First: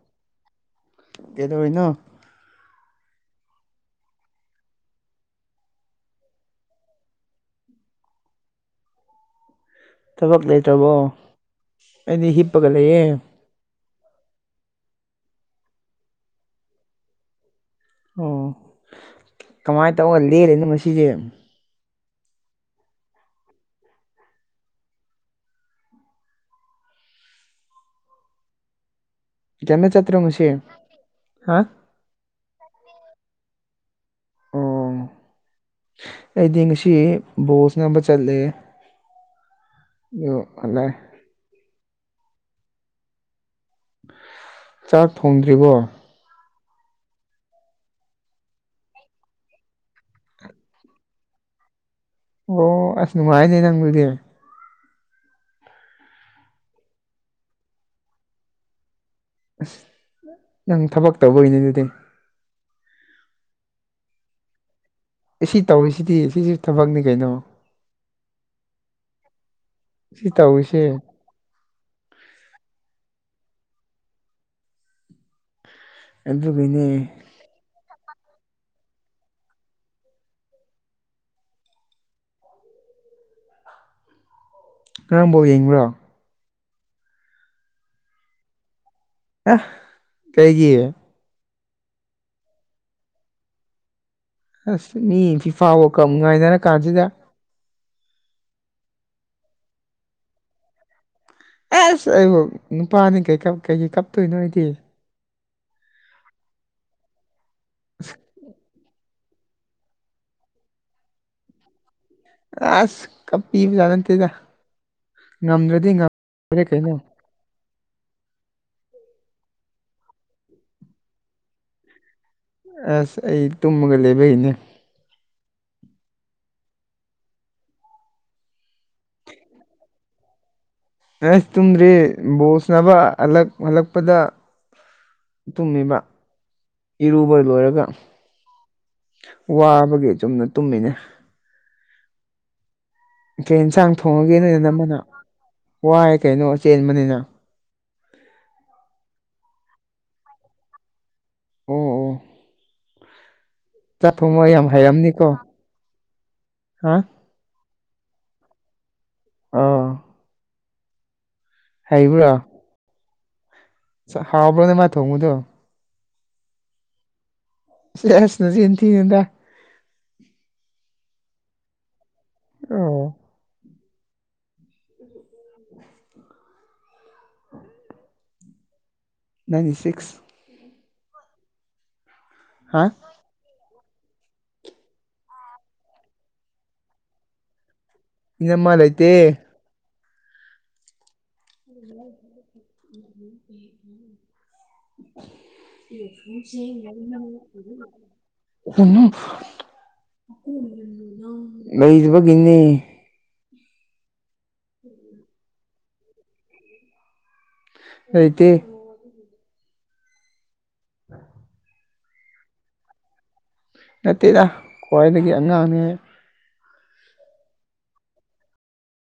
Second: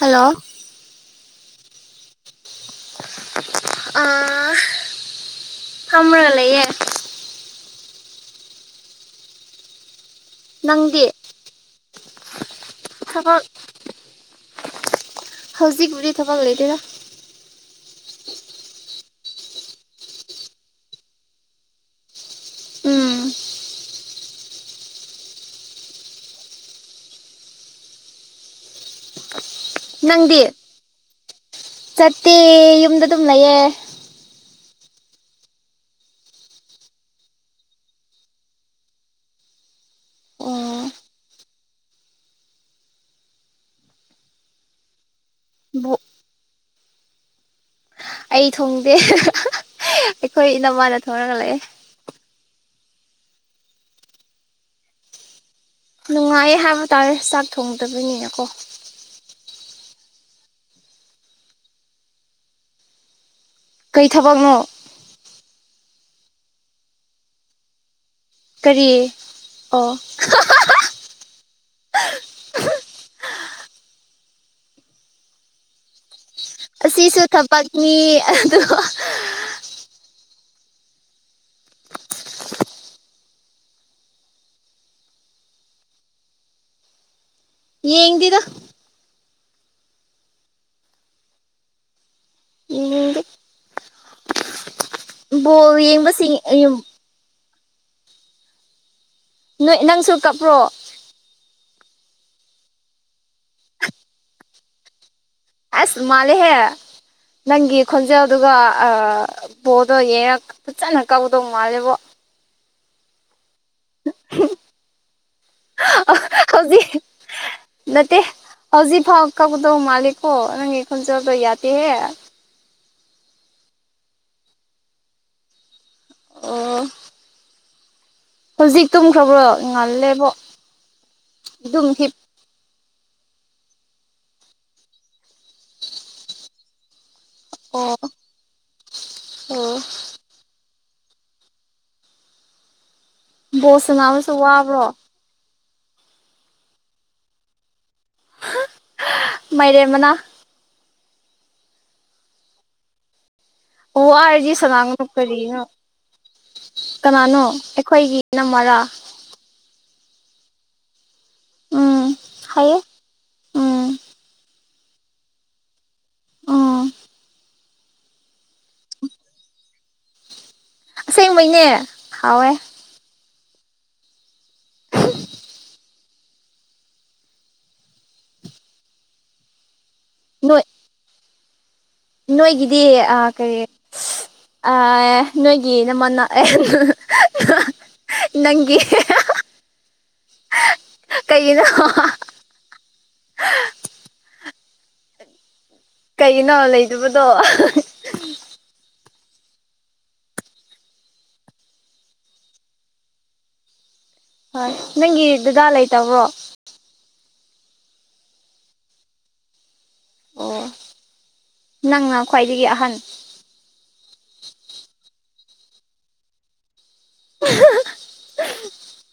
hello ꯀꯩꯗꯧꯔꯤꯅꯣ ꯑꯥ ꯐꯝꯔꯒ ꯂꯩꯌꯦ ꯊꯕꯛ ꯂꯩꯇ꯭ꯔꯕꯣ ꯅꯪꯗꯤ ꯑꯩꯗꯤ ꯍꯤꯞꯄꯒ ꯂꯩꯌꯦ ꯍꯧꯖꯤꯛꯕꯨꯨꯗꯤ ꯊꯕꯛ ꯂꯩꯇꯦꯗꯥ ꯑꯣ ꯀꯃꯥꯏ ꯇꯧꯒ ꯂꯦꯜꯂꯤꯅꯣ ꯉꯁꯤꯁꯦ ꯎꯝ ꯀꯩꯝꯇ ꯆꯠꯇ꯭ꯔꯣ ꯅꯪꯗꯤ ꯉꯁꯤ ꯍꯥ ꯆꯠꯇꯦ ꯌꯨꯝꯗ ꯑꯗꯨꯝ ꯂꯩꯌꯦ ꯑꯣ ꯑꯩꯗꯤ ꯉꯁꯤ ꯕꯣꯜ ꯁꯟꯅꯕ ꯆꯠꯂꯦ ꯑꯣ ꯍꯂꯛꯑꯦ ꯆꯥꯛ ꯊꯣꯡꯗ꯭ꯔꯤꯕꯣ ꯕꯨ ꯑꯩ ꯊꯣꯡꯗꯦ ꯍꯥꯍꯥꯍꯥ ꯑꯩꯈꯣꯏ ꯏꯅꯝꯃꯅ ꯊꯣꯡꯔꯒ ꯂꯩꯌꯦ ꯑꯣ ꯑꯁ ꯅꯨꯡꯉꯥꯏꯅꯦ ꯅꯪꯗꯨꯗꯤ ꯅꯨꯡꯉꯥꯏ ꯍꯥꯏꯕ ꯇꯥꯔꯦ ꯆꯥꯛ ꯊꯣꯡꯗꯕꯅꯤꯅꯀꯣ ꯅꯪ ꯊꯕꯛ ꯇꯧꯕꯒꯤꯅꯦ ꯑꯗꯨꯗꯤ ꯀꯩ ꯊꯕꯛꯅꯣ ꯁꯤꯗꯤ ꯁꯤꯁꯨ ꯊꯕꯛꯅꯤ ꯀꯩꯅꯣ ꯀꯔꯤ ꯑꯣ ꯁꯤ ꯍꯥꯍꯥꯍꯥ ꯇꯧꯔꯤꯁꯦ ꯑꯍꯝ ꯑꯗꯨꯒꯤꯅꯦ ꯃꯤ ꯑꯗꯨ ꯍꯥꯍꯥ ꯉꯔꯥꯡ ꯕꯣꯜ ꯌꯦꯡꯕ꯭ꯔꯣ ꯌꯦꯡꯗꯦꯗ ꯑꯥ ꯀꯩꯒꯤ ꯌꯦꯡꯅꯤꯡꯗꯦ ꯑꯁ ꯃꯤ ꯐꯤꯐꯥ ꯕꯣꯜ ꯋꯥꯂꯗ ꯀꯥꯄ ꯌꯦꯡꯕꯁꯤꯡ ꯉꯥꯏꯅꯔ ꯀꯥꯟꯁꯤꯗ ꯅꯣꯏ ꯅꯪꯁꯨ ꯀꯞꯄ꯭ꯔꯣ ꯑꯁ ꯑꯩꯕꯨ ꯅꯨꯄꯥꯅꯤ ꯀꯩ ꯀꯩꯒꯤ ꯀꯞꯇꯣꯏꯅꯣ ꯑꯩꯗꯤ ꯑꯁ ꯃꯥꯜꯂꯦꯍꯦ ꯅꯪꯒꯤ ꯈꯣꯟꯖꯦꯜꯗꯨꯒ ꯑꯥ ꯕꯦꯜꯗꯣ ꯌꯦꯔꯒ ꯐꯖꯅ ꯀꯞꯀꯗꯧ ꯃꯥꯜꯂꯦꯕꯣ ꯑꯁ ꯀꯞꯄꯤꯕꯖꯥꯠ ꯅꯠꯇꯦꯗ ꯉꯝꯗ꯭ꯔꯗꯤ ꯉꯝꯗ꯭ꯔꯦ ꯍꯧꯖꯤꯛ ꯀꯩꯅꯣ ꯅꯠꯇꯦ ꯍꯧꯖꯤꯛꯐꯥꯎ ꯀꯞꯀꯗꯧ ꯃꯥꯜꯂꯦꯀꯣ ꯅꯪꯒꯤ ꯈꯣꯜꯖꯦꯜꯗꯣ ꯌꯥꯗꯦꯍꯦ ꯑꯁ ꯑꯩ ꯇꯨꯝꯃꯒ ꯂꯩꯕꯩꯅꯦ ꯑꯣ ꯍꯧꯖꯤꯛ ꯇꯨꯝꯈ꯭ꯔꯕ꯭ꯔꯣ ꯉꯜꯂꯦꯕꯣ ꯑꯦꯁ ꯑꯗꯨꯝ ꯇꯧꯝꯗꯔꯤ ꯍꯤꯞ ꯕꯣꯜ ꯁꯥꯟꯅꯕ ꯍꯂꯛ ꯍꯜꯂꯛꯄꯗ ꯇꯨꯝꯃꯤꯕ ꯏꯔꯨꯕ ꯂꯣꯏꯔꯒ ꯑꯣ ꯑꯣ ꯋꯥꯕꯒꯤ ꯆꯨꯝꯅ ꯇꯨꯝꯃꯤꯅꯦ ꯀꯩ ꯕꯣꯜ ꯏꯟꯁꯥꯡ ꯁꯥꯟꯅꯕꯁꯨ ꯊꯣꯡꯉꯒꯦ ꯅꯣꯏ ꯋꯥꯕ꯭ꯔꯣ ꯅꯅꯝꯃꯅ ꯋꯥꯏ ꯀꯩꯅꯣ ꯆꯦꯟꯕꯅꯤꯅ ꯑꯥ ꯍꯥꯍꯥ ꯃꯥꯏꯔꯦꯟ ꯃꯅꯥ ꯑꯣ ꯑꯣ ꯑꯣ ꯆꯥꯛ ꯊꯣꯡꯕ ꯋꯥꯔꯗꯤ ꯌꯥꯝ ꯁꯥꯅꯒꯅꯣ ꯍꯩꯔꯝꯅꯤꯀꯣ ꯀꯔꯤꯅꯣ ꯍꯥ ꯀꯥꯅꯥꯅꯣ ꯑꯩꯈꯣꯏꯒꯤ ꯅꯪ ꯃꯔꯥ ꯑꯥ ꯎꯝ ꯍꯩꯕ꯭ꯔꯥ ꯍꯥꯏꯌꯦ ꯎꯝ ꯊꯣꯡꯕꯗꯨ ꯎꯝ ꯁꯦꯁ ꯅꯆꯤꯟ ꯊꯤꯅꯨꯗ ꯑꯁꯦꯡꯕꯩꯅꯦ ꯍꯥꯎꯋꯦ ꯑꯣ [inaudible] ꯅꯪꯒꯤ ꯁꯤꯛꯁ ꯅꯣꯏ ꯅꯣꯏꯒꯤꯗꯤ ꯍꯥ ꯑꯥ ꯀꯔꯤ ꯑꯥ ꯅꯣꯏꯒꯤ ꯅꯃꯅ ꯑꯍꯥ ꯑꯍꯥ ꯏꯅꯝꯃ ꯂꯩꯥꯇꯦ ꯍꯥ [unintelligible] ꯀꯩꯒꯤꯅꯣ ꯂꯩꯇꯕꯗꯣ ꯎ [unintelligible] ꯂꯩꯗꯕꯒꯤꯅꯦ ꯍꯣꯏ ꯅꯪꯒꯤ ꯗꯥꯗꯥ ꯂꯩꯇꯕ꯭ꯔꯣ ꯂꯩꯇꯦ ꯑꯣ ꯅꯪꯅ ꯈ꯭ꯋꯥꯏꯗꯒꯤ ꯑꯍꯟ ꯅꯠꯇꯦꯗ ꯈ꯭ꯋꯥꯏꯗꯒꯤ ꯑꯉꯥꯡꯅꯦ ꯑꯍꯥ ꯍꯥ ꯍꯥ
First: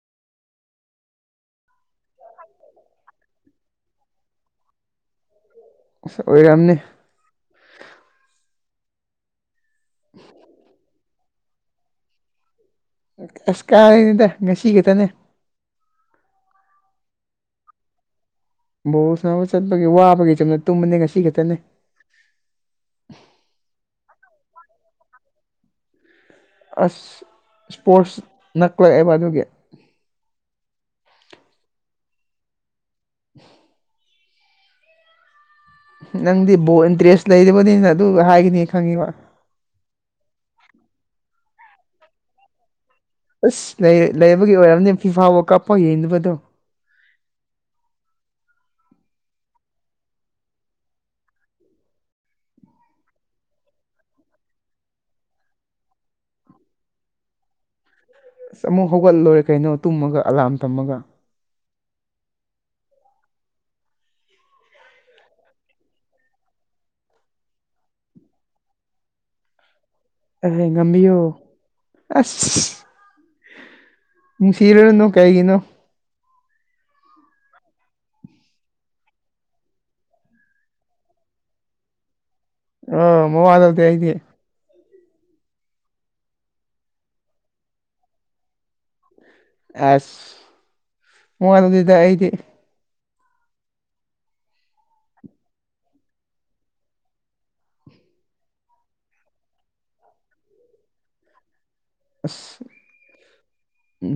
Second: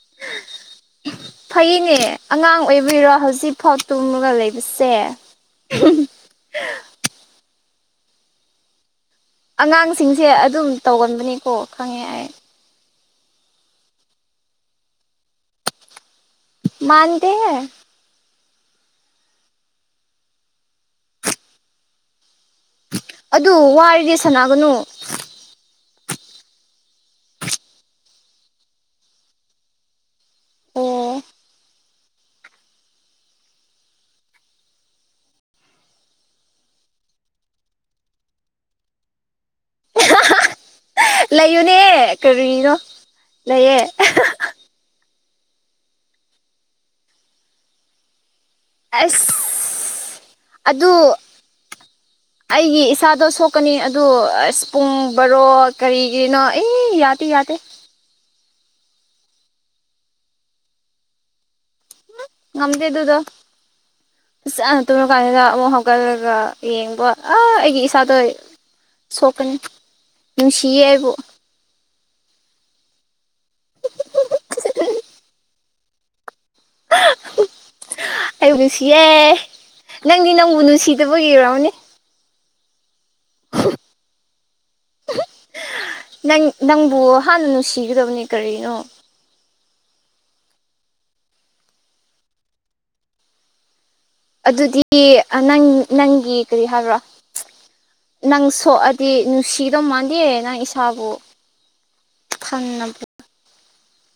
ꯑ [inaudible] ꯐꯩꯌꯦꯅꯦ ꯑꯉꯥꯡ ꯑꯣꯏꯕꯩꯔꯣ ꯍꯧꯖꯤꯛꯐꯥꯎ ꯇꯨꯝꯃꯒ ꯂꯩꯕꯁꯦ ꯑꯁ ꯑꯣꯏꯔꯝꯅꯤ ꯑꯉꯥꯡꯁꯤꯡꯁꯦ ꯑꯗꯨꯝ ꯇꯧꯒꯟꯕꯅꯤꯀꯣ ꯈꯪꯉꯦ ꯑꯩ ꯑꯁ ꯀꯥꯏꯗꯒꯤꯅꯣꯗ ꯉꯁꯤꯈꯛꯇꯅꯦ ꯃꯥꯟꯗꯦꯍꯦ ꯕꯣꯜ ꯁꯥꯟꯅꯕ ꯆꯠꯄꯒꯤ ꯋꯥꯕꯒꯤ ꯆꯨꯝꯅ ꯇꯨꯝꯕꯅꯦ ꯉꯁꯤ ꯈꯛꯇꯅꯦ ꯑꯗꯨ ꯋꯥꯔꯗꯤ ꯁꯟꯅꯥꯒꯅꯨ ꯑꯁ ꯁ꯭ꯄꯣꯔꯠꯁ ꯅꯛꯂꯛꯑꯦꯕ ꯑꯗꯨꯒꯤ ꯑꯣ [inaudible] ꯅꯪꯗꯤ ꯕꯣꯜ ꯏꯟꯇꯔꯦꯁ ꯂꯩꯔꯤꯕꯅꯤꯅ ꯑꯗꯨ ꯍꯥꯏꯒꯅꯤ ꯈꯪꯉꯤꯕ ꯂꯩꯌꯨꯅꯦ ꯀꯔꯤꯅꯣ ꯑꯁ ꯂꯩꯌꯦ ꯂꯩ ꯂꯩꯕꯒꯤ ꯑꯣꯏꯔꯝꯅꯤ ꯐꯤꯐꯥ ꯋꯥꯔꯜ ꯀꯞꯐꯥꯎ ꯌꯦꯡꯗꯕꯗꯣ ꯑꯁ ꯑꯗꯨ [inaudible] ꯑꯩꯒꯤ ꯏꯁꯥꯗꯣ ꯁꯣꯛꯀꯅꯤ ꯑꯗꯨ ꯑꯁ ꯄꯨꯡ ꯕꯔꯣ ꯀꯔꯤꯒꯤꯅꯣ ꯑꯦ ꯌꯥꯗꯦ ꯌꯥꯗꯦ ꯑꯁ ꯑꯃꯨꯛ ꯍꯧꯒꯠꯂꯣꯏꯔꯦ ꯀꯩꯅꯣ ꯇꯨꯝꯃꯒ ꯑꯂꯥꯝ ꯊꯝꯃꯒ ꯎ ꯉꯝꯗꯦ ꯑꯗꯨꯗꯣ ꯐꯆꯥꯅ ꯇꯨꯝꯨꯔ ꯀꯥꯟꯁꯤꯗ ꯑꯃꯨꯛ ꯍꯧꯒꯠꯂꯒ ꯌꯦꯡꯕꯥ ꯑꯥ ꯑꯩꯒꯤ ꯏꯁꯥꯗꯣ ꯁꯣꯛꯀꯅꯤ ꯑꯍꯦ ꯅꯨꯡꯁꯤꯌꯦ ꯑꯩꯕꯨ ꯉꯝꯕꯤꯌꯨ ꯑꯁ ꯅꯨꯡꯁꯤꯔꯨꯅꯨ ꯀꯩꯒꯤꯅꯣ ꯑꯩꯕꯨꯗꯤꯁꯤꯌꯦ ꯅꯪꯗꯤ ꯅꯪꯕꯨ ꯅꯨꯡꯁꯤꯗꯕꯒꯤ ꯑꯣꯏꯔꯝꯅꯤ ꯑꯥ ꯃꯋꯥ ꯂꯧꯗꯦ ꯑꯩꯗꯤ ꯅꯪ ꯅꯪꯕꯨ ꯍꯥꯟꯅ ꯅꯨꯡꯁꯤꯒꯗꯕꯅꯤ ꯀꯔꯤꯅꯣ ꯑꯁ ꯃꯋꯥ ꯂꯧꯗꯦꯗ ꯑꯩꯗꯤ ꯑꯗꯨꯗꯤ ꯅꯪ ꯅꯪꯒꯤ ꯀꯔꯤ ꯍꯥꯏꯕ꯭ꯔꯣ ꯅꯪ ꯁꯣꯛꯑꯗꯤ ꯅꯨꯡꯁꯤꯗꯧ ꯃꯥꯟꯗꯦ ꯅꯪ ꯏꯁꯥꯕꯨ ꯑꯁ ꯊꯪꯅ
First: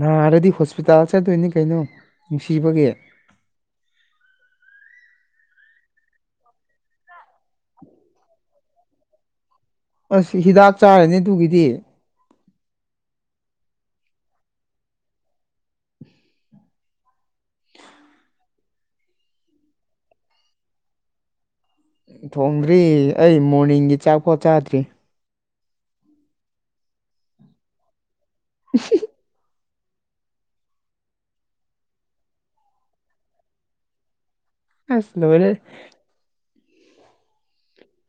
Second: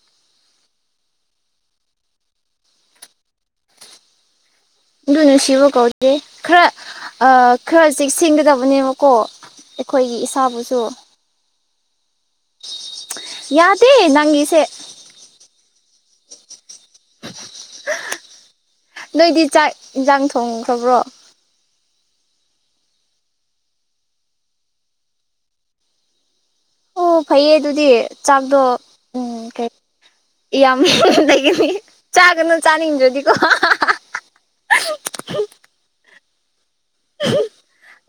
ꯅꯥꯔꯗꯤ ꯍꯣꯁꯄꯤꯇꯥꯜ ꯆꯠꯇꯣꯏꯅꯤ ꯀꯩꯅꯣ ꯅꯨꯡꯁꯤꯕꯒꯤ ꯑꯗꯨ ꯅꯨꯡꯁꯤꯕ ꯀꯧꯗꯦ ꯈꯔ ꯈꯔ ꯆꯦꯛꯁꯤꯟꯒꯗꯕꯅꯦꯕꯀꯣ ꯑꯩꯈꯣꯏꯒꯤ ꯑꯁ ꯍꯤꯗꯥꯛ ꯏꯁꯥꯕꯨꯁꯨ ꯆꯥꯔꯅꯤ ꯑꯗꯨꯒꯤꯗꯤ ꯌꯥꯗꯦ ꯅꯪꯒꯤꯁꯦ [inaudible] ꯅꯣꯏꯗꯤ ꯆꯥꯛ ꯏꯟꯖꯥꯡ ꯊꯣꯡꯈ꯭ꯔꯕ꯭ꯔꯣ ꯊꯣꯡꯗ꯭ꯔꯤ ꯑꯩ ꯃꯣꯔꯅꯤꯡꯒꯤ ꯆꯥꯛꯐꯧ ꯆꯥꯗ꯭ꯔꯤ ꯑꯣ ꯐꯩꯌꯦ ꯑꯗꯨꯗꯤ ꯆꯥꯛꯗꯣ ꯎꯝ ꯀꯩ ꯌꯥꯝ ꯂꯩꯒꯅꯤ ꯆꯥꯒꯅꯨ ꯆꯥꯅꯤꯡꯗ꯭ꯔꯗꯤꯀꯣ ꯍꯥꯍꯥꯍꯥꯍꯥ ꯑꯁ ꯂꯣꯏꯔꯦ ꯑꯍꯤ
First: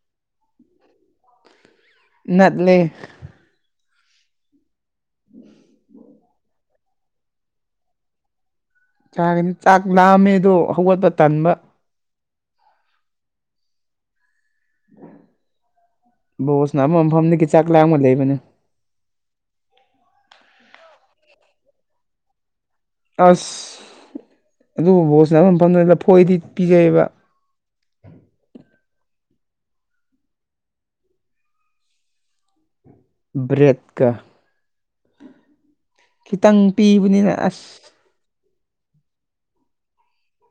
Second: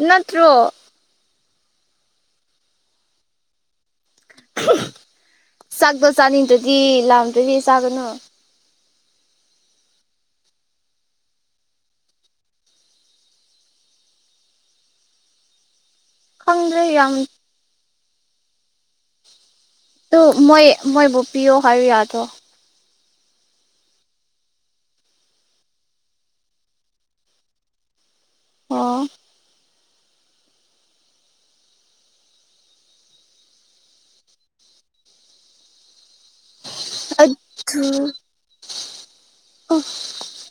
ꯅꯠꯇ꯭ꯔꯣ ꯅꯠꯂꯤ ꯆꯥꯛꯇꯣ ꯆꯥꯅꯤꯡꯗ꯭ꯔꯗꯤ ꯂꯥꯝꯗ꯭ꯔꯗꯤ ꯆꯥꯒꯅꯨ ꯆꯥꯒꯅꯤ ꯆꯥꯛ ꯂꯥꯝꯃꯦꯗꯣ ꯍꯧꯒꯠꯄ ꯇꯟꯕ ꯕꯣꯁꯅ ꯈꯪꯗ꯭ꯔꯦ ꯑꯃ ꯌꯥꯝ ꯃꯐꯝꯗꯒꯤ ꯆꯥꯛ ꯂꯥꯝꯕ ꯂꯩꯕꯅꯦ ꯇꯣ ꯃꯣꯏ ꯃꯣꯏꯕꯨ ꯄꯤꯑꯣ ꯍꯥꯏꯌꯨ ꯌꯥꯗ꯭ꯔꯣ ꯑꯁ ꯑꯗꯨ ꯕꯣꯁꯅꯕ ꯃꯐꯝꯗꯨ ꯂꯐꯣꯏꯗꯤ ꯄꯤꯖꯩꯑꯕ ꯑꯣ ꯕ꯭ꯔꯦꯠꯀ ꯈꯤꯇꯪ ꯄꯤꯕꯅꯤꯅ ꯑꯁ ꯎꯁ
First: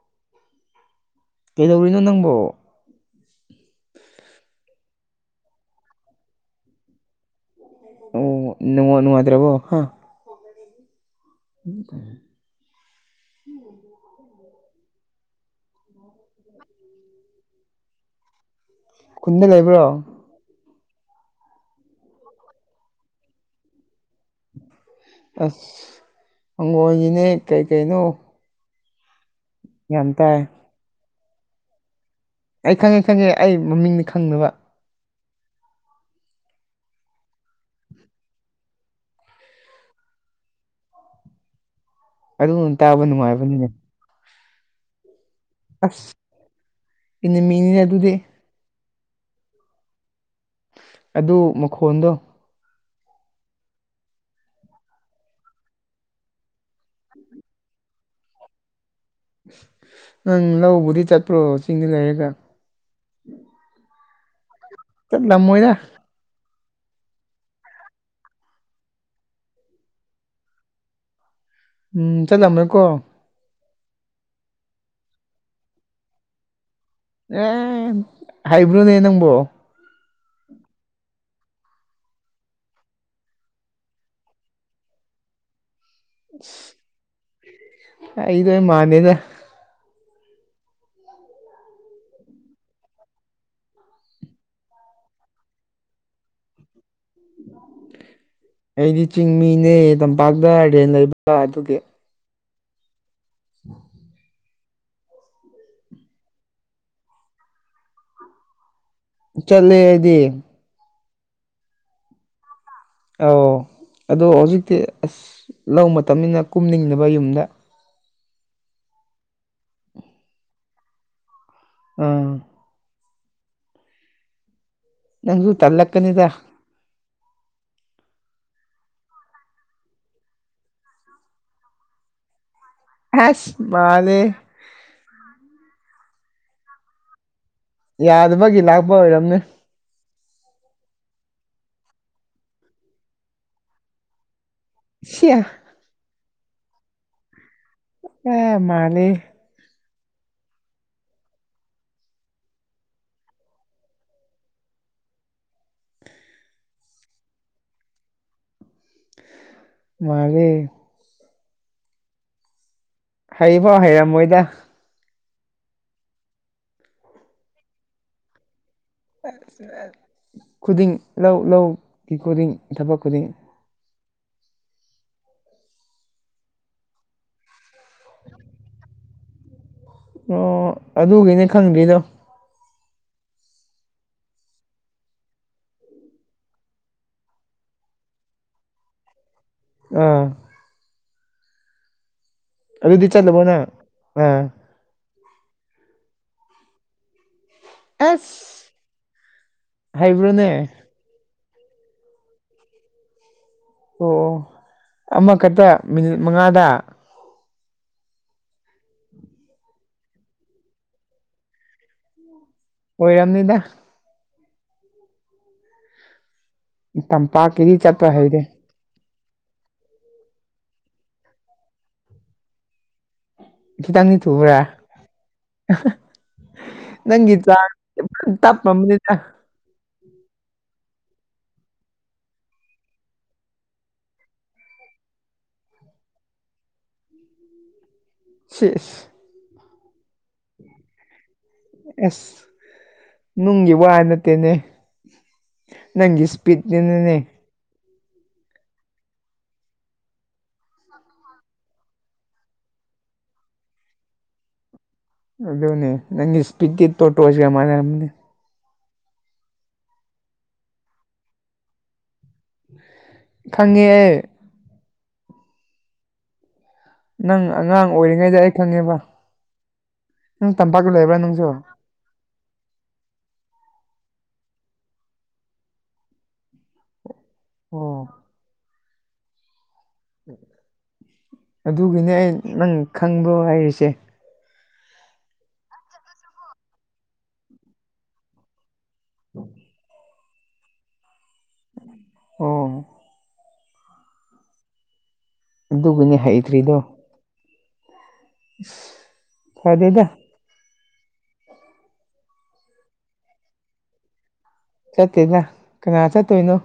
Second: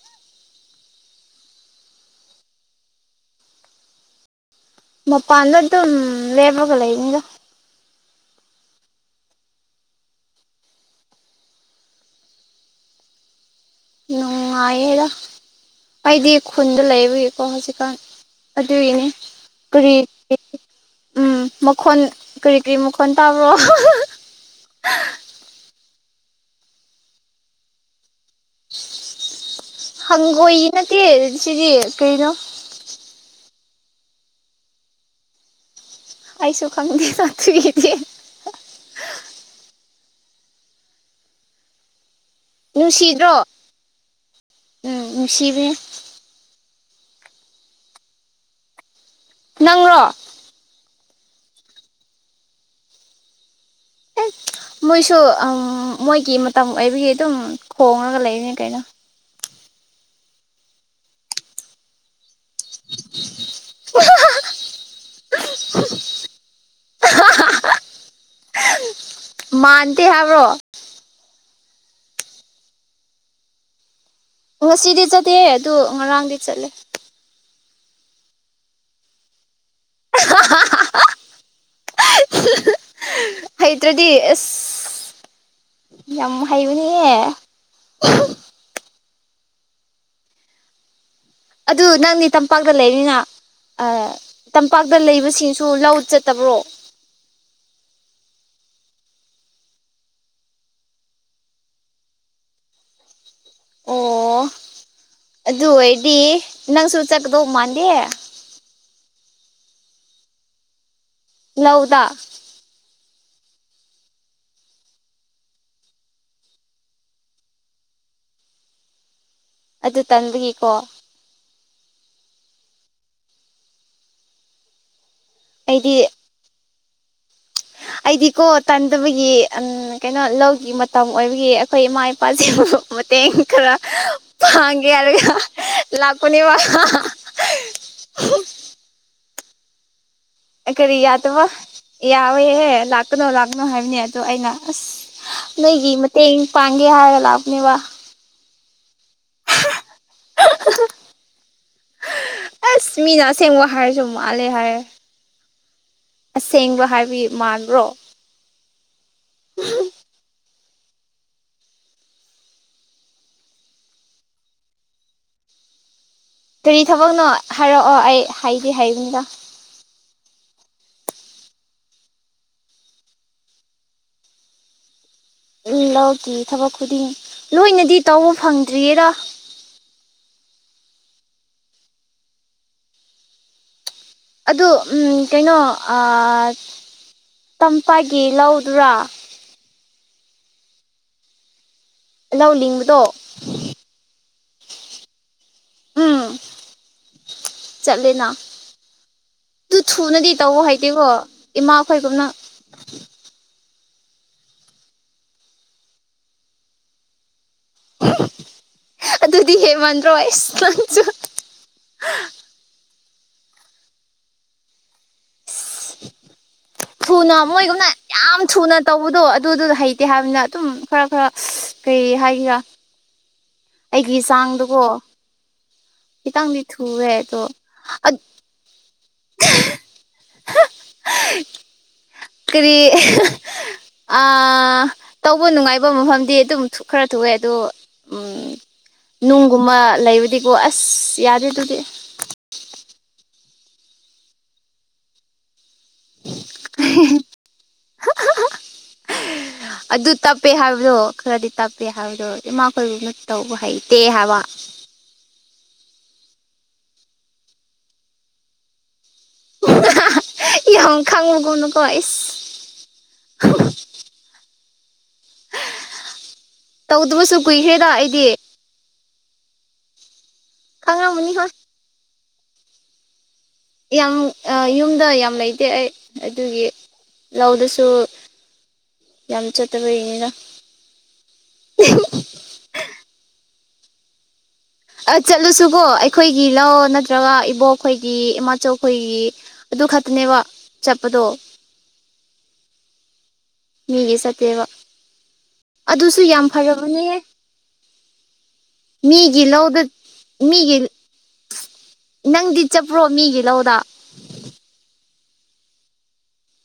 ꯀꯩꯗꯧꯔꯤꯅꯣ ꯅꯪꯕꯣ ꯃꯄꯥꯟꯗ ꯑꯗꯨꯝ ꯂꯦꯞꯕꯒ ꯂꯩꯕꯅꯤꯗ ꯑꯣ ꯅꯨꯡ ꯅꯨꯉꯥꯢꯇ꯭ꯔꯥꯕꯣ ꯍꯥ [inaudible] ꯅꯨꯡꯉꯥꯏꯌꯦꯗ ꯑꯩꯗꯤ ꯈꯨꯟꯗ ꯂꯩꯕꯒꯤꯀꯣ ꯍꯧꯖꯤꯛꯀꯥꯟ ꯑꯗꯨꯒꯤꯅꯦ ꯈꯨꯟꯗ ꯀꯔꯤ ꯂꯩꯕ꯭ꯔꯣ ꯎꯝ ꯃꯈꯣꯟ ꯀꯔꯤ ꯀꯔꯤ ꯃꯈꯣꯟ ꯇꯥꯕ꯭ꯔꯣ ꯍꯤꯍꯤꯍꯤ ꯑꯁ ꯍꯪꯉꯣꯏꯒꯤꯅꯦ ꯀꯩꯀꯩꯅꯣ ꯍꯪꯒꯣꯏ ꯒꯤ ꯅꯠꯇꯦ ꯁꯤꯗꯤ ꯀꯔꯤꯅꯣ ꯑꯩ ꯈꯪꯉꯦ ꯈꯪꯉꯦ ꯑꯩ ꯃꯃꯤꯡꯗꯤ ꯈꯪꯗꯕ ꯑꯩꯥꯁꯨ ꯈꯪꯗꯦꯗ ꯑꯗꯨꯒꯤꯗꯤ ꯍꯥꯍꯥꯍꯥ ꯑꯗꯨꯝ ꯇꯥꯕ ꯅꯨꯡꯁꯤꯗ꯭ꯔꯣ ꯅꯨꯡꯉꯥꯏꯕꯅꯤꯅꯦ ꯎꯝ ꯅꯨꯡꯁꯤꯕꯅꯦ ꯑꯁ ꯏꯅꯤꯃꯤꯅꯤꯅꯦ ꯑꯗꯨꯗꯤ ꯅꯪꯔꯣ ꯑꯗꯨ ꯃꯈꯣꯟꯗꯣ [inaudible] ꯃꯣꯏꯁꯨꯎꯜꯜ ꯃꯣꯏꯒꯤ ꯃꯇꯝ ꯑꯣꯏꯕꯒꯤ ꯑꯗꯨꯝ ꯈꯣꯡꯉꯒ ꯂꯩꯕꯅꯦ ꯀꯩꯅꯣ ꯅꯪ ꯂꯧꯕꯨꯗꯤ ꯆꯠꯄ꯭ꯔꯣ ꯆꯤꯡꯗ ꯂꯩꯔꯒ ꯑꯍꯥꯍꯥ ꯆꯠꯂꯝꯃꯣꯏꯗ ꯑꯍꯥꯍꯥ ꯃꯥꯥꯟꯇꯦ ꯍꯥꯏꯕ꯭ꯔꯣ ꯎꯝ ꯆꯠꯂꯝꯔꯣꯢꯀꯣ ꯉꯁꯤꯗꯤ ꯆꯠꯇꯤꯌꯦ ꯑꯗꯣ ꯉꯔꯥꯡꯗꯤ ꯆꯠꯂꯦ ꯑꯦ ꯍꯥꯏꯕ꯭ꯔꯨꯅꯦ ꯅꯪꯕꯣ ꯍꯤꯍꯤ ꯍꯩꯇ꯭ꯔꯗꯤ ꯑꯁ ꯌꯥꯝ ꯍꯩꯕꯅꯤꯍꯦ ꯑꯩꯗꯣ ꯃꯥꯟꯗꯦꯗ ꯑꯗꯨ ꯅꯪꯗꯤ ꯇꯝꯄꯥꯛꯇ ꯂꯩꯔꯤꯅ ꯑꯥ ꯇꯝꯄꯥꯛꯇ ꯂꯩꯕꯁꯤꯡꯁꯨ ꯂꯧ ꯆꯠꯇꯕ꯭ꯔꯣ ꯑꯩꯗꯤ ꯆꯤꯡꯃꯤꯅꯦ ꯇꯝꯄꯥꯛꯇ ꯔꯦꯟ ꯂꯩꯕ ꯑꯗꯨꯒꯤ ꯑꯣ [inaudible] ꯑꯗꯨ ꯑꯣꯏꯗꯤ ꯅꯪꯁꯨ ꯆꯠꯀꯗꯧ ꯃꯥꯟꯗꯦ ꯆꯠꯂꯦ ꯑꯩꯗꯤ ꯂꯧꯗ ꯑꯧ ꯑꯗꯣ ꯍꯧꯖꯤꯛꯇꯤ ꯑꯁ ꯂꯧ ꯃꯇꯝꯅꯤꯅ ꯀꯨꯝꯅꯤꯡꯗꯕ ꯌꯨꯝꯗ ꯑꯗꯨ ꯇꯟꯕꯒꯤꯀꯣ ꯎꯝ ꯅꯪꯁꯨ ꯑꯩꯗꯤ ꯇꯜꯂꯛꯀꯅꯤꯗ [inaudible] ꯑꯩꯗꯤꯀꯣ ꯇꯟꯗꯕꯒꯤ ꯑ ꯀꯩꯅꯣ ꯂꯧꯒꯤ ꯃꯇꯝ ꯑꯣꯏꯕꯒꯤ ꯑꯩꯈꯣꯏ ꯏꯃꯥ ꯏꯄꯥꯁꯤꯡꯕꯨ ꯃꯇꯦꯡ ꯑꯁ ꯈꯔ ꯃꯥꯜꯂꯦ ꯄꯥꯡꯒꯦ ꯌꯥꯢꯔꯒ ꯂꯥꯛꯄꯅꯦꯕ ꯌꯥꯗꯕꯒꯤ ꯂꯥꯛꯄ ꯑꯣꯏꯔꯝꯅꯦ ꯀꯔꯤ ꯌꯥꯗꯕ ꯌꯥꯎꯋꯦꯍꯦ ꯂꯥꯛꯀꯅꯣ ꯂꯥꯛꯀꯅꯣ ꯍꯥꯏꯕꯅꯦ ꯑꯗꯣ ꯑꯩꯅ ꯑꯁ ꯁꯤꯌꯥ ꯅꯣꯏꯒꯤ ꯃꯇꯦꯡ ꯄꯥꯡꯒꯦ ꯍꯥꯏꯔ ꯂꯥꯛꯄꯅꯦꯕ ꯃꯥꯂꯦ [inaudible] ꯑꯁ ꯃꯤꯅ ꯑꯁꯦꯡꯕ ꯍꯥꯏꯔꯁꯨ ꯃꯥꯜꯂꯦ ꯍꯥꯏꯔꯦ ꯑꯁꯦꯡꯕ ꯍꯥꯏꯕꯒꯤ ꯃꯥꯟꯕ꯭ꯔꯣ ꯃꯥꯂꯦ ꯍꯩꯕꯧ ꯍꯩꯔꯝꯃꯣꯏꯗ ꯀꯔꯤ ꯊꯕꯛꯅꯣ ꯍꯥꯏꯔꯛꯑꯣ ꯑꯩ ꯍꯥꯏ ꯈꯨꯗꯤꯡ ꯂꯧ ꯂꯧꯒꯤ ꯈꯨꯗꯤꯡ ꯊꯕꯛ ꯈꯨꯗꯤꯡ ꯎꯝ ꯂꯧꯀꯤ ꯊꯕꯛ ꯈꯨꯗꯤꯡ ꯂꯣꯏꯅꯗꯤ ꯇꯧꯕ ꯐꯪꯗ꯭ꯔꯤꯌꯦꯗ ꯑꯣ ꯑꯗꯨꯒꯤꯅꯦ ꯈꯪꯗ꯭ꯔꯤꯗꯣ ꯑꯗꯣ ꯑꯝ ꯀꯩꯅꯣ ꯑꯥ ꯇꯝꯄꯥꯛꯒꯤ ꯂꯧꯗꯨꯔ ꯑꯥ ꯂꯧ ꯂꯤꯡꯕꯗꯣ ꯑꯗꯨꯗꯤ ꯆꯠꯂꯕꯣ ꯅꯪ ꯑꯥ ꯑꯝ ꯆꯠꯂꯦꯅ ꯑꯁ ꯑꯗꯨ ꯊꯨꯅꯗꯤ ꯍꯩꯕ꯭ꯔꯣꯅꯦ ꯇꯧꯋ ꯍꯩꯇꯦꯀꯣ ꯏꯃꯥ ꯈꯣꯏꯒꯨꯝꯅ ꯑꯣ ꯑꯣ ꯑꯃꯈꯛꯇ ꯃꯤꯅꯤꯠ ꯃꯉꯥꯗ ꯑꯗꯨꯗꯤ ꯍꯦꯃꯟꯗ꯭ꯔꯣ ꯅꯪꯁꯨ ꯑꯣꯏꯔꯝꯅꯤꯗ ꯊꯨꯅ ꯇꯝꯄꯥꯛꯀꯤꯗꯤ ꯃꯣꯏꯒꯨꯝꯅ ꯆꯠꯄ ꯌꯥꯝ ꯍꯩꯔꯦ ꯊꯨꯅ ꯇꯧ ꯕꯗꯣ ꯑꯗꯨꯗꯨ ꯍꯩꯇꯦ ꯍꯥꯏꯕꯅꯤꯅ ꯑꯗꯨꯝ ꯈꯔ ꯈꯔ ꯀꯩ ꯍꯥꯏꯒꯦꯔꯥ ꯈꯤꯇꯪꯗꯤ ꯑꯩꯒꯤ ꯊꯨꯕ꯭ꯔꯥ ꯆꯥꯡꯗꯀꯣ ꯅꯪꯒꯤ ꯆꯥꯡ ꯇꯞꯄꯝꯅꯤꯗ [inaudible] ꯀꯔꯤ ꯑꯍꯦ ꯍꯦ ꯑ ꯇꯧꯕ ꯅꯨꯡꯉꯥꯏꯕ ꯃꯐꯝꯗꯤ ꯑꯗꯨꯝ ꯈꯔ ꯊꯨꯏꯑꯦ ꯑꯗꯣ ꯁꯤꯁ ꯒꯨꯨꯝꯕ ꯂꯩꯕꯗꯤꯀꯣ ꯑꯁ ꯌꯥꯗꯦ ꯑꯗꯨꯗꯤ ꯑꯁ ꯅꯨꯡꯒꯤ ꯋꯥ ꯅꯠꯇꯦꯅꯦ ꯅꯪꯒꯤ ꯏꯁꯄꯤꯠꯇꯅꯤꯅꯦ [inaudible] ꯑꯗꯨ ꯇꯞꯄꯦ ꯍꯥꯏꯕꯗꯣ ꯈꯔꯗꯤ ꯇꯞꯄꯦ ꯍꯥꯏꯕꯗꯣ ꯏꯃꯥꯈꯣꯏꯒꯨꯝꯅ ꯇꯧꯕ ꯍꯩꯇꯦ ꯍꯥꯏꯕ ꯑꯗꯨꯅꯦ ꯅꯪꯒꯤ ꯁꯄ꯭ꯔꯤꯠ ꯇꯤ ꯇ꯭ꯔꯣꯇꯣꯏꯁꯒ ꯃꯥꯅꯔꯅꯤ ꯏ ꯌꯥꯝ ꯈꯪꯒꯅꯨꯀꯣ ꯅꯈꯣꯏ ꯈꯪꯉꯦ ꯇꯧꯗꯕꯁꯨ ꯅꯪ ꯀꯨꯏꯈ꯭ꯔꯦꯗ ꯑꯉꯥꯡ ꯑꯩꯗꯤ ꯑꯣꯏꯔꯤꯉꯩꯗ ꯑꯩ ꯈꯪꯉꯦꯕ ꯅꯪ ꯇꯝꯄꯥꯛꯇ ꯂꯩꯕ꯭ꯔꯥ ꯈꯪꯔꯝꯃꯅꯤ ꯍꯣꯏ ꯌꯥꯝ ꯌꯨꯝꯗ ꯌꯥꯝ ꯂꯩꯇꯦ ꯑꯩ ꯑꯗꯨꯒꯤ ꯂꯧꯗꯁꯨ ꯑꯣ ꯌꯥꯝ ꯆꯠ ꯑꯗꯨꯒꯤꯅꯦ ꯑꯩ ꯅꯪ ꯈꯪꯕ꯭ꯔꯣ ꯍꯥꯏꯔꯤꯁꯦ ꯑ ꯆꯠꯂꯨꯁꯨꯀꯣ ꯑꯩꯈꯣꯏꯒꯤ ꯂꯧ ꯅꯠꯇ꯭ꯔꯒ ꯏꯕꯣꯛꯈꯣꯏꯒꯤ ꯏꯃꯥꯆꯧ ꯑꯩꯈꯣꯏꯒꯤ ꯑꯗꯨ ꯈꯛꯇꯅꯦꯕ ꯆꯠꯄꯗꯣ ꯑꯣ ꯃꯤꯒꯤ ꯆꯠꯇꯦꯕ ꯑꯗꯨꯒꯤꯅꯦ ꯑꯗꯨꯁꯨ ꯌꯥꯝ ꯐꯔꯕꯅꯦ ꯍꯩꯇ꯭ꯔꯤꯗꯣ ꯃꯤꯒꯤ ꯂꯧꯗ ꯐꯗꯦꯗ ꯃꯤꯒꯤ ꯅꯪꯗꯤ ꯆꯠꯄ꯭ꯔꯣ ꯃꯤꯒꯤ ꯂꯧꯗꯥ ꯆꯠꯇꯦꯗ ꯀꯅꯥ ꯆꯠꯇꯣꯏꯅꯣ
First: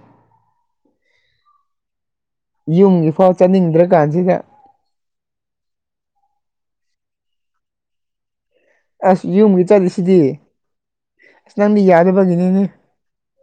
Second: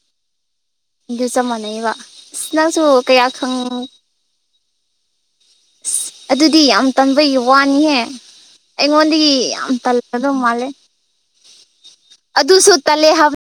ꯑꯗꯨ ꯆꯞ ꯃꯥꯟꯅꯩꯕ ꯑ ꯅꯁꯨ ꯌꯨꯝꯒꯤ ꯀꯌꯥ ꯐꯥꯎ ꯈꯪꯉ ꯆꯠꯅꯤꯡꯗ꯭ꯔ ꯀꯥꯟꯁꯤꯗ ꯑꯁ ꯑꯗꯨꯗꯤ ꯌꯥꯝ ꯇꯟꯝꯕꯒꯤ ꯋꯥꯅꯤꯍꯦ ꯑꯁ ꯑꯩꯉꯣꯟꯗꯒꯤ ꯌꯨꯝꯒꯤ ꯌꯥꯝ ꯇꯜꯂꯒꯗꯧ ꯆꯠꯂꯤꯁꯤꯗꯤ ꯃꯥꯜꯂꯦ ꯅꯪꯗꯤ ꯌꯥꯏ ꯑꯗꯨꯗꯁꯨ ꯇꯜꯂꯦ ꯍꯥꯏꯕ